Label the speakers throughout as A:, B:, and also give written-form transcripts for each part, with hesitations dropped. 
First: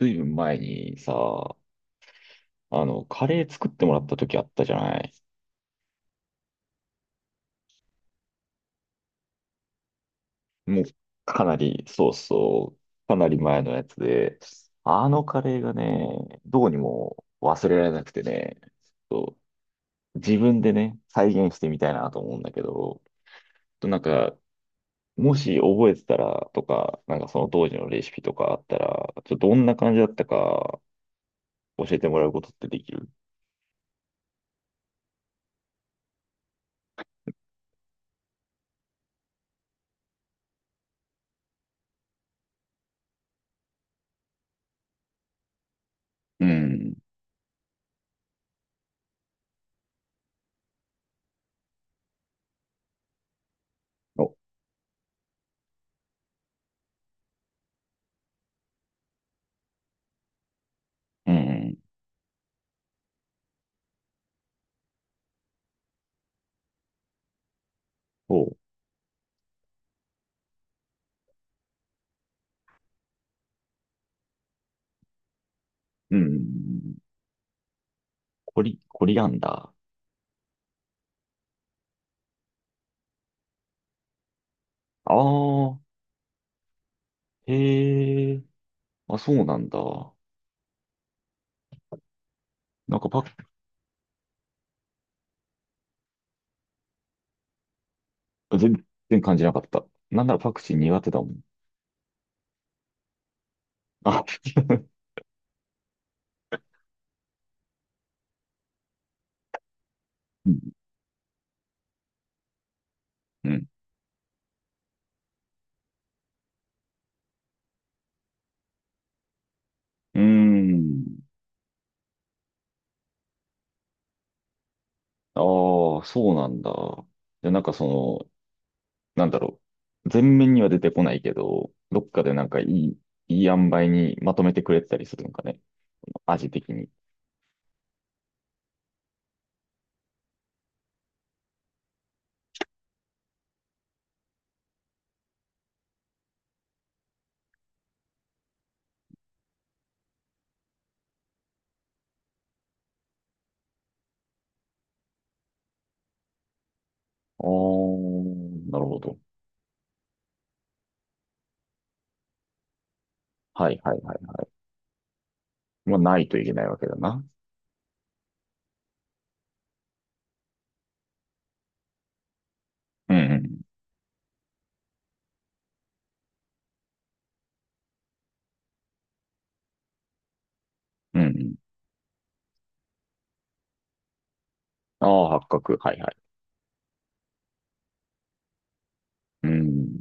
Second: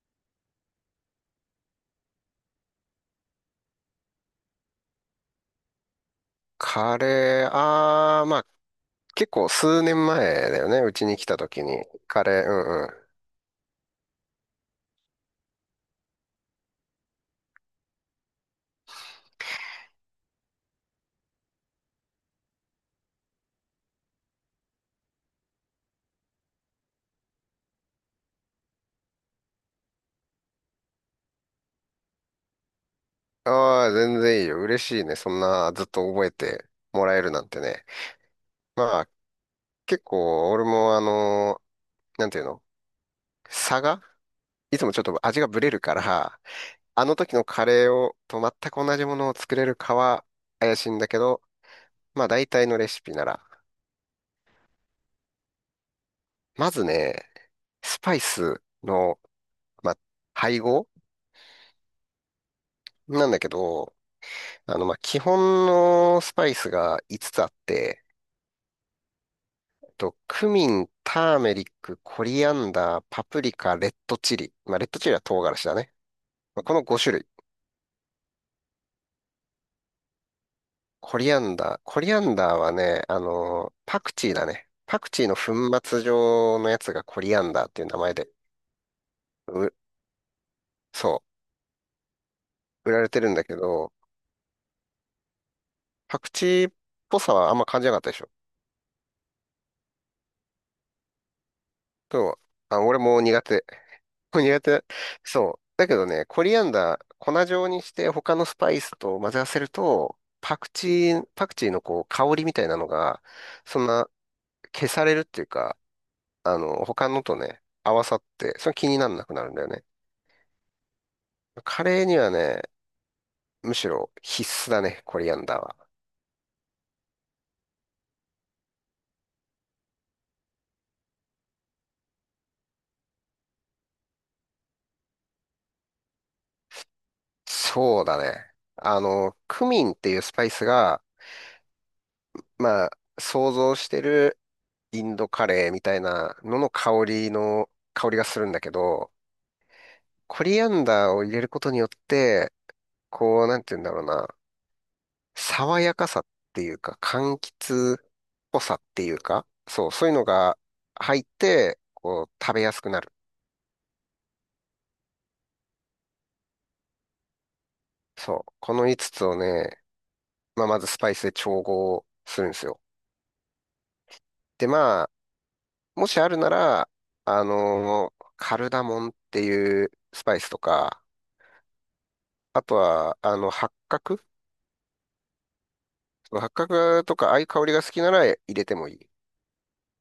A: ずいぶん前にさ、カレー作ってもらった時あったじゃない。
B: カレー、あー、まあ、結構数年前だよね。
A: もう、
B: うちに来た
A: かな
B: 時
A: り、
B: に。
A: そう
B: カレー、う
A: そ
B: んうん。
A: う、かなり前のやつで、あのカレーがね、どうにも忘れられなくてね、自分でね、再現してみたいなと思うんだけど、となんか、もし覚えてたらとか、なんかその当時のレシピとかあったら、ちょっとどんな感じだったか教えてもらうことってできる？
B: ああ全然いいよ。嬉しいね。そんな、ずっと覚えてもらえるなんてね。まあ、結構、俺もなんていうの差がいつもちょっと味がブレるから、
A: うん。
B: あの時のカレーと全く同じものを作れるかは怪しいんだけど、まあ、大体のレシピなら。
A: お、
B: まずね、スパイスの、まあ、配合
A: うん。
B: なんだけど、まあ、基本のスパイスが5つつあって、
A: おう。
B: クミン、ターメリック、コリアンダー、パプリカ、レッドチリ。まあ、レッドチリは唐辛子だね。
A: う
B: まあ、この
A: ん。
B: 5種類。
A: コリアンダ
B: コリアンダー。コリアンダーはね、パクチーだね。パ
A: ー。
B: ク
A: あ
B: チーの粉
A: あ、
B: 末状のやつがコリアンダーっていう名前で、
A: へえ、あ、そうなん
B: う、
A: だ。
B: そう、売
A: なん
B: ら
A: か
B: れて
A: パ
B: るんだけど、パクチーっぽさはあんま感じなかったでしょ。
A: ク、全然感じなかった。なんならパクチー苦手だもん。
B: でも、あ、俺も苦手。
A: あ、
B: 苦手。そう。だけどね、コリアンダー、粉状にして他のスパイスと混ぜ合わせると、
A: う
B: パク
A: ん。
B: チー、パクチーのこう香りみたいなのが、
A: うん。
B: そんな消されるっていうか、他のとね、合わさって、それ気にならなくなるんだよね。
A: うーん。
B: カレーにはね、むしろ必須だね、コリア
A: あ
B: ンダーは。
A: あ、そうなんだ。じゃあなんかの、なんだろう。全面には出てこないけど、どっかでなんかいい塩梅にまとめてくれてたりするのかね。味的に。
B: そうだね。クミンっていうスパイスが、まあ、想像してるインドカレーみたいなのの香りがするんだけど、コリアンダーを入れることによって、こう、なんて言うんだろうな、爽やかさっていうか、柑
A: あ
B: 橘
A: あ、
B: っぽさ
A: な
B: っ
A: るほ
B: てい
A: ど。
B: うか、そう、そういうのが入って、こう、食べやすくなる。
A: はいはいはいはい。まあ、ないといけないわけだな。
B: そう、この5つつをね、まあ、まずスパイスで調合するんですよ。
A: うん
B: で、まあ、もしあるなら、カルダモンっていうスパイスとか、
A: うん。うんうん。
B: あとは、
A: ああ、八角。はいはい。
B: その八角とか、ああいう香りが好きなら入れてもいい。
A: うん。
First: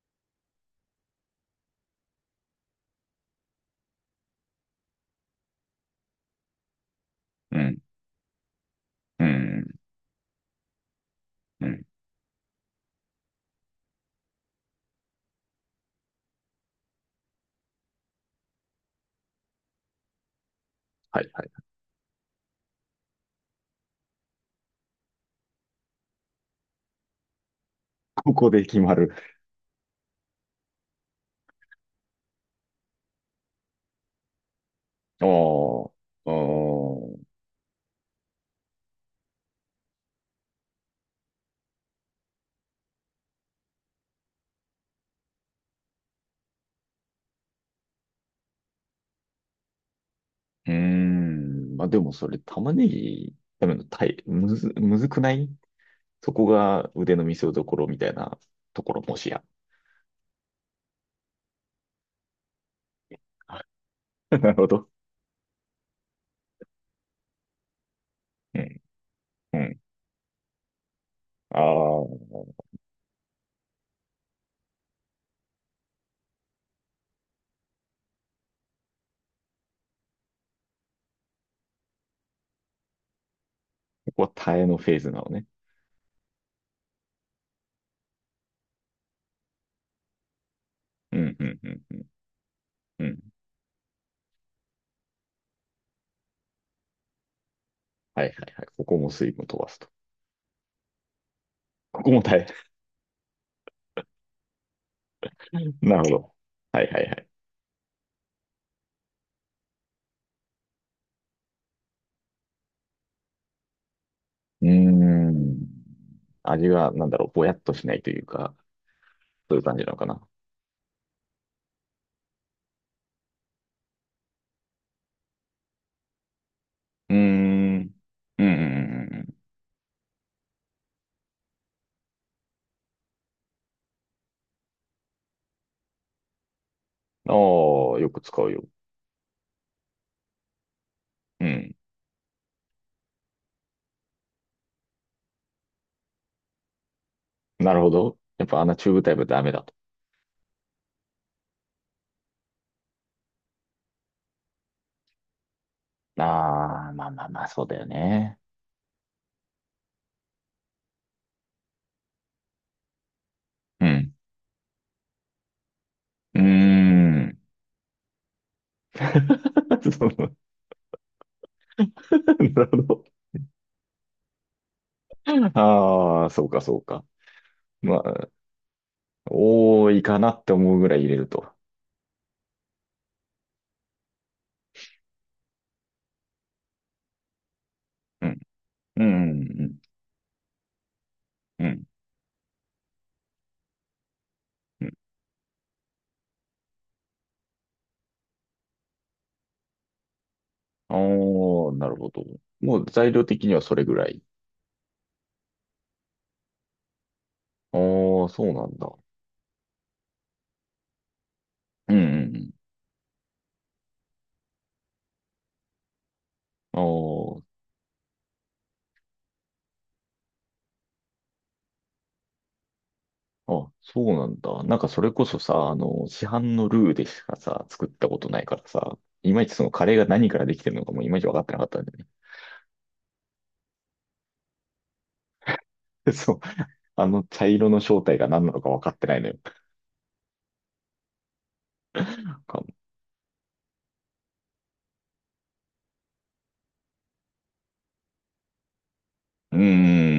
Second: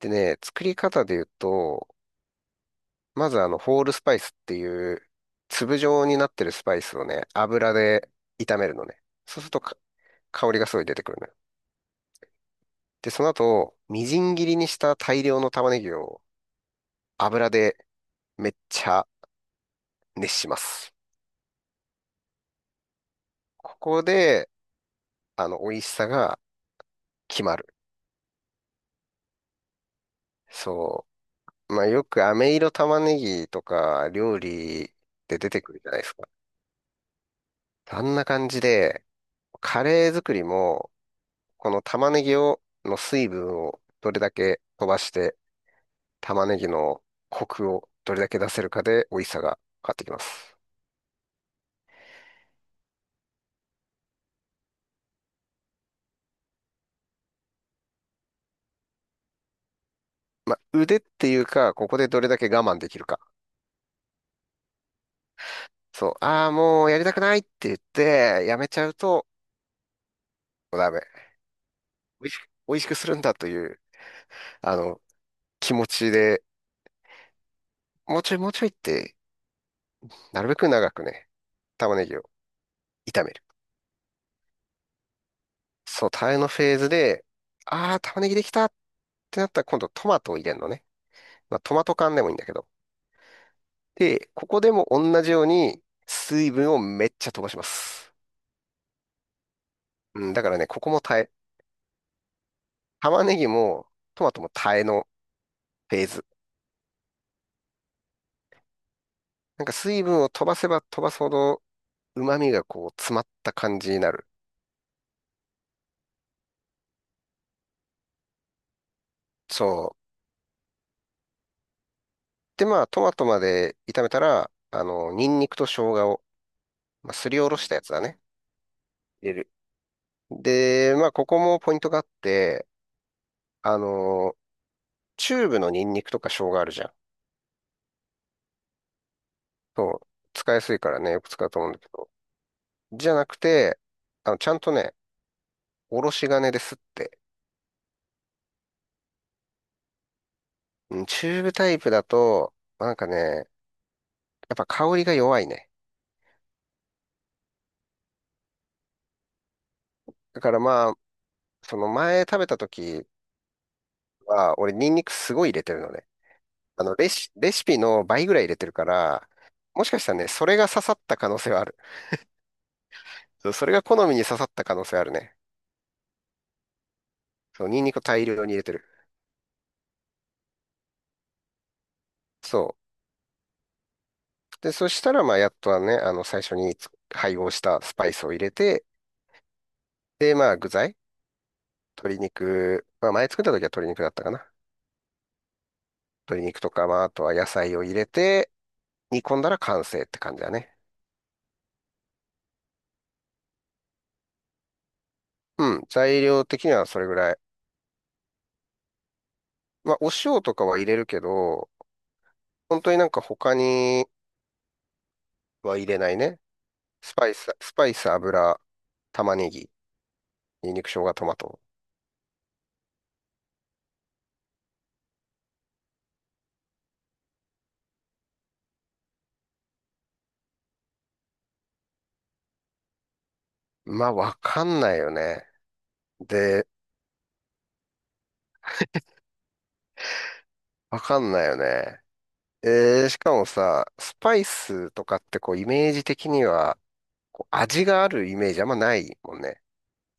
B: でね、作り方で言うと、まずホールスパイスっていう、粒状になってるスパイスをね、
A: う
B: 油
A: ん
B: で炒めるのね。
A: う
B: そうするとか
A: ん。
B: 香りがすごい出てくるのよ。
A: うん。
B: で、その後、みじん切りにした大量の玉ねぎを油でめっちゃ熱します。
A: はいはい。
B: ここで、美味しさが決まる。
A: ここで決まる。
B: そう。まあ、よく飴色玉ねぎとか料理
A: あ
B: で出てくるじゃないですか。
A: あ、ああ、う
B: あんな感じで、カレー作りも、この玉ねぎの水分をどれだけ飛ばして玉ねぎのコクをどれだけ出せるかで美味しさが変わってきます。
A: ーん。まあでもそれ玉ねぎ食べるのたい、むず、むずくない？そこが腕の見せ所みたいなところもしや。
B: まあ、腕っていうか、ここでどれだけ我慢できるか。
A: なるほど。
B: そう、ああ、もうやりたくないって言って、や
A: う
B: めち
A: ん、
B: ゃうと、
A: うん。
B: もうダメ。
A: ああ、
B: 美味しく、
A: こ
B: 美味しくするんだという、あの、気持ちで、もうちょいもうちょいって、なるべく長くね、玉ねぎを炒める。
A: こは耐えのフェーズなのね。
B: そう、タレのフェーズで、ああ、玉ねぎできたってなったら今度トマトを入れるのね。
A: うん、う
B: まあ、
A: ん、う
B: ト
A: ん、
B: マト
A: うん。
B: 缶でもいいんだけど。
A: うん、
B: で、ここでも同じように水分をめっちゃ飛ばします。
A: はいはいはい。ここも水分飛ばすと。
B: うん、だからね、ここも耐え、
A: ここも耐え。
B: 玉ねぎもトマトも耐えの フ
A: なる
B: ェー
A: ほ
B: ズ。
A: ど。はいはいはい。
B: なんか水分を飛ばせば飛ばすほど旨味がこう詰まった感じになる。
A: うーん。味が、なんだろう、ぼやっとしないというか、そういう感じ
B: そ
A: な
B: う。
A: のかな。
B: で、まあトマトまで炒めたら、ニンニクと生姜を、ま
A: う
B: あ、
A: ー
B: すりおろしたやつ
A: ん。
B: だね。
A: うん。うんうんう
B: 入れ
A: ん。
B: る。で、まあここもポイントがあって、あの、チューブのニンニクとか生姜あるじゃん。
A: ああ、よく使うよ。
B: そう。使いやすいからね、よく
A: う
B: 使うと思う
A: ん。
B: んだけど。じゃなくて、ちゃんとね、おろし金ですって
A: なるほど。やっぱあんなチューブタイプダメだと。
B: うんチューブタイプだと、なんかね、やっぱ香りが弱いね。
A: ああ、まあまあまあ、そうだよね。
B: だからまあ、その前食べた時
A: うん。
B: は、俺ニンニクすごい入れてるのね。
A: うー
B: レシ、
A: ん。
B: レシピの倍ぐらい入れてるから、もし
A: そ
B: かし
A: の、
B: たらね、それが刺さった可能性はある。
A: なるほど。
B: そうそれが好みに刺さった可能性あるね。
A: ああ、そうか、そうか。
B: そう、ニンニ
A: ま
B: クを大
A: あ、
B: 量に入れてる。
A: 多いかなって思うぐらい入れると。
B: そう。で、そしたらまあ、やっとはね、最初に配合したスパイス
A: う
B: を
A: ん。
B: 入れて、
A: うん。うん。
B: で、まあ、具材、
A: うん。
B: 鶏肉、まあ、前作った時は鶏肉だったかな。
A: うん。
B: 鶏肉とか、まあ、あとは野菜を入れて、煮込んだら完成って感じだね。
A: おー、なるほど。もう材料的にはそれぐらい。
B: うん、材料的にはそれぐらい。
A: ああ、そうなんだ。
B: まあ、お塩とかは入れるけど、
A: うんうんうん。
B: 本当になんか他には入れないね。
A: あ
B: スパイ
A: あ、
B: ス、スパイス、油、玉ねぎ、ニンニク、生姜、トマト。
A: あ、そうなんだ。なんかそれこそさ、市販のルーでしかさ、作ったことないからさ、いまいちそのカレーが何からできてるのかもいまいち分かってなかったんだよ
B: まあ、わかんないよね。
A: ね。そう。
B: で、
A: あの茶色の正体が何なのか分かってないのよ。
B: わかんないよね。
A: なんか、
B: しかもさ、スパイスとかってこう、イメージ的には、こう味があるイメージあんまないもん
A: う
B: ね。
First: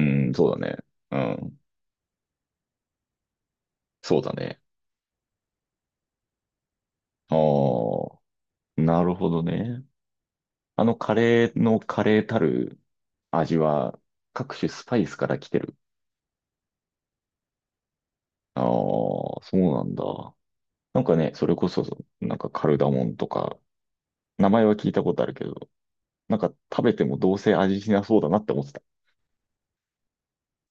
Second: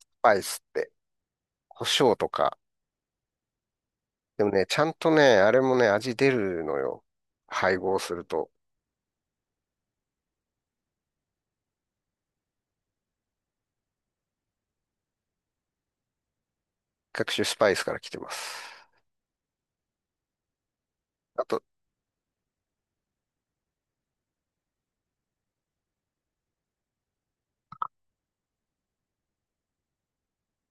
B: ス
A: ん、
B: パイ
A: そ
B: ス
A: うだ
B: っ
A: ね。
B: て、
A: うん、
B: 胡椒とか。
A: そうだ
B: でも
A: ね。
B: ね、ちゃんとね、あれもね、味出るのよ。
A: あ
B: 配合す
A: あ、
B: ると。
A: なるほどね。あのカレーのカレーたる味は各種スパイスから来てる。
B: 各種スパイスから来てま
A: ああ、
B: す。
A: そうなんだ。なんかね、
B: あ
A: それ
B: と、
A: こそ、なんかカルダモンとか、名前は聞いたことあるけど、なんか食べてもどうせ味しなそうだなって思ってた。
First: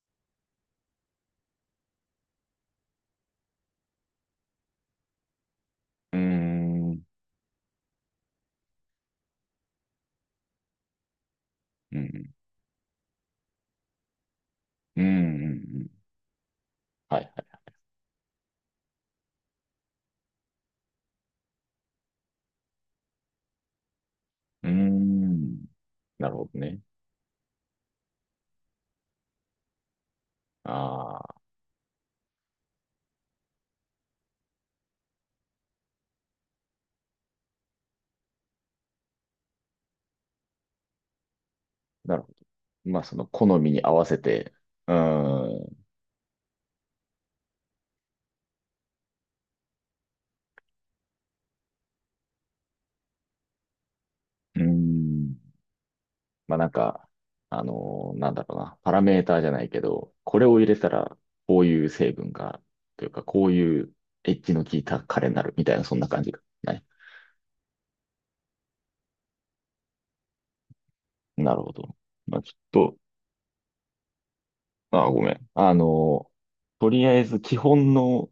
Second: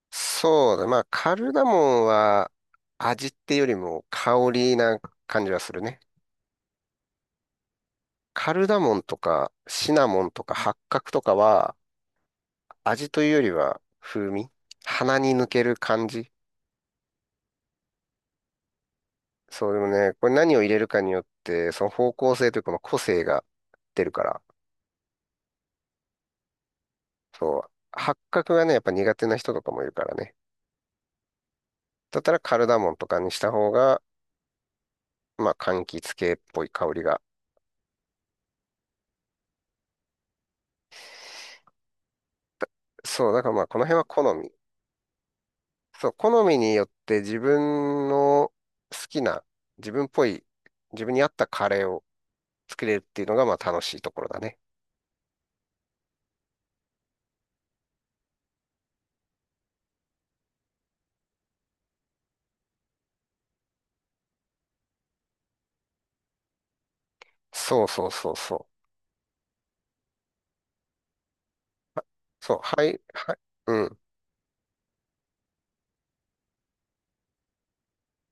B: そうだ、まあ、カルダモンは味っていうよりも香りな感じはするね。
A: うーん。
B: カルダモンとかシナモンとか八角とかは
A: うん。
B: 味というよりは風味
A: うん。う
B: 鼻に抜ける
A: ん、
B: 感じ。
A: はいはい。
B: そうでもね、これ何を入れるかによって、その方向性というかこの個性が出るから、
A: うーん。なるほどね。
B: そう、八角がね、やっぱ苦手な人とかもいるからね。
A: ああ、
B: だったらカルダモンとかにした方が、まあ、柑橘系っぽい香りが。
A: なるほど。まあその
B: そう、だ
A: 好
B: からまあ
A: み
B: こ
A: に
B: の
A: 合
B: 辺
A: わ
B: は
A: せ
B: 好み。
A: て、うーん。
B: そう、好みによって自分の好きな、自分っぽい、自分に合ったカレーを作れるっていうのがまあ楽しいところだね。
A: うーん。まあなんか、なんだろうな、パラメーターじゃないけど、これを入れたらこういう成分が、というかこういうエッジの効いたカレーになるみたいな、そんな感じがない？
B: そうそうそうそう。
A: なるほど。まあちょ
B: そ
A: っ
B: う、は
A: と、
B: い、はい、うん、
A: ああ、ごめん。とりあえず基本の、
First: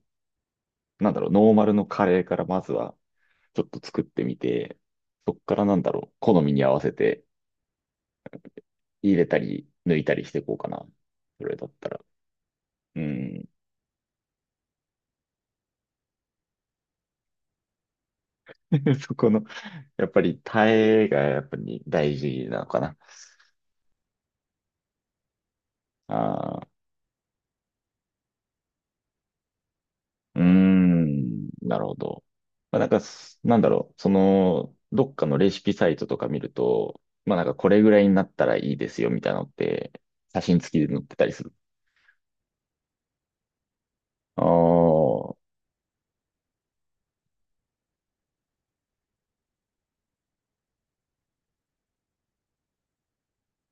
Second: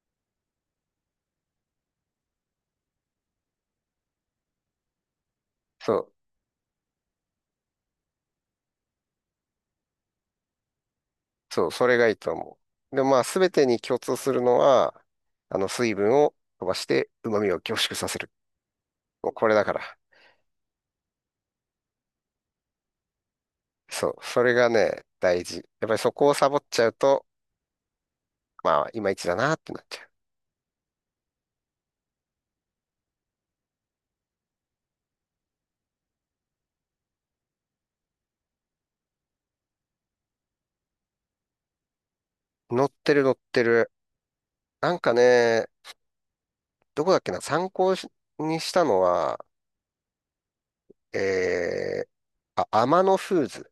A: なんだろう、ノーマルのカレーからまずはちょっと作ってみて、そっからなんだ
B: そ
A: ろ
B: う、
A: う、好みに合わせて入れたり抜いたりしていこうかな。それだ
B: そ
A: っ
B: う、そ
A: た
B: れ
A: ら。
B: がいいと思う。
A: う
B: で、まあ
A: ん。
B: 全てに共通するのは、あの水分を飛ばして旨味を凝縮させる。
A: そこ
B: もう
A: の、
B: これだから。
A: やっぱりタレがやっぱり大事なのかな。
B: そう、それがね、大事。やっぱりそこをサボ
A: あ
B: っ
A: あ。
B: ちゃうと、まあいまいちだなってなっちゃ
A: うーん、なるほど。まあ、なんかす、なんだろう、その、どっかのレシピサイトとか見ると、まあなんかこれぐらいになったらいいですよみたいなのって、写真付きで載ってたりする。
B: う。乗ってる乗ってる。なん
A: あ
B: かね、どこだっけな、参考しにしたのは、えー、あ、アマノフーズ。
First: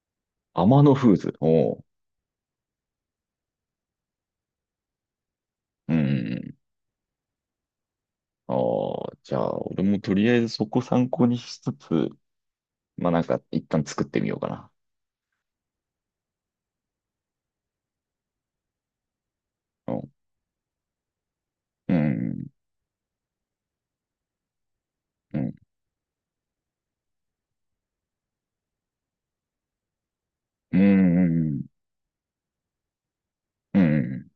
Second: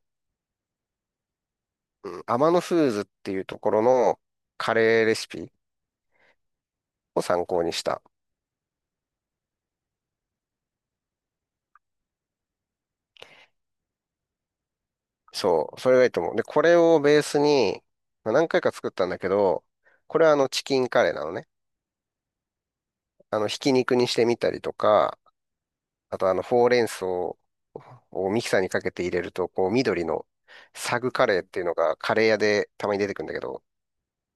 A: あ、天野フーズ。おう。
B: うん、アマノフーズっていうところのカレーレシピ
A: うん。
B: を参考にした。
A: ああ、じゃあ、俺もとりあえずそこ参考にしつつ、まあなんか一旦作ってみようかな。
B: そう、それがいいと思う。で、これをベースに、まあ何回か作ったんだけど、
A: う
B: これはあのチキンカレーなのね。
A: ん。
B: ひき肉にしてみたりとか、
A: うん。うん。
B: あとほうれん草をミキサーにかけて入れると、こう、緑の
A: う
B: サグカレーってい
A: ん。
B: うのがカレー屋でたまに出てくるんだけど、
A: うん。うん。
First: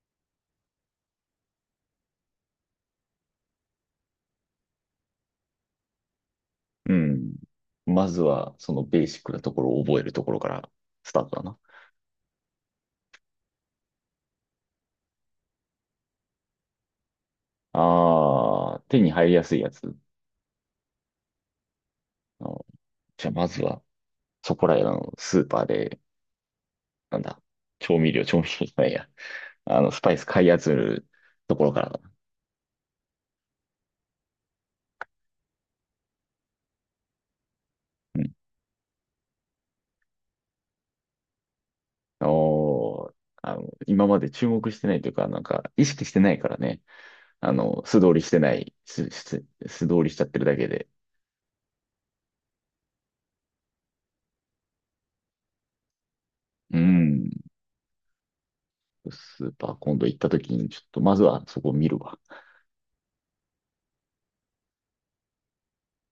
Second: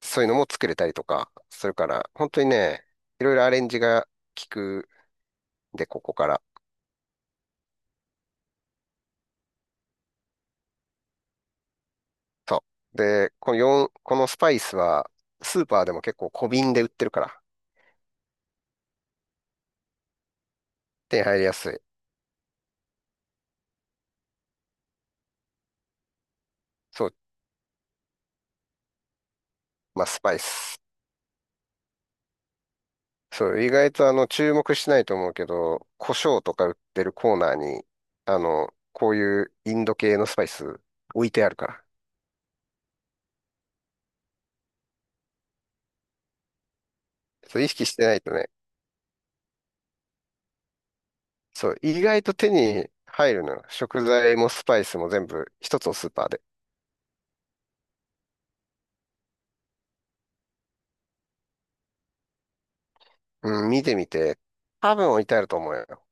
B: そういうのも作れたりとかするから、本当にね、いろいろアレンジが効くんで、ここから。
A: うん。まずは、そのベーシックなところを覚えるところからスタートだな。
B: そう。で、この4、このスパイスは、スーパーでも結構小瓶で売ってるから、
A: ああ、手に入りやすいやつ。
B: 手に入りやすい。
A: あー、じゃあ、まずは、そこらへんのスーパーで、
B: そう、
A: なんだ、調味料、調味料じゃないや。あの、ス
B: まあ、
A: パイ
B: ス
A: ス
B: パイ
A: 買い集め
B: ス。
A: るところからだな。
B: そう、意外と注目しないと思うけど、胡椒とか売ってるコーナーに、
A: うん。
B: こういうインド系のスパイス置いてあるから。
A: おー、あの、今まで注目してないというか、なんか、意識してないからね。あ
B: そう、意
A: の、
B: 識し
A: 素
B: て
A: 通
B: ない
A: りし
B: と
A: て
B: ね、
A: ない、すす素通りしちゃってるだけで。
B: そう、意外と手に入るのよ。食材もスパイスも全部一つのスーパーで。
A: うん。スーパー今度行った時に、ちょっと、まずはそこを見るわ。
B: うん、見てみて。多分置いてあると思うよ。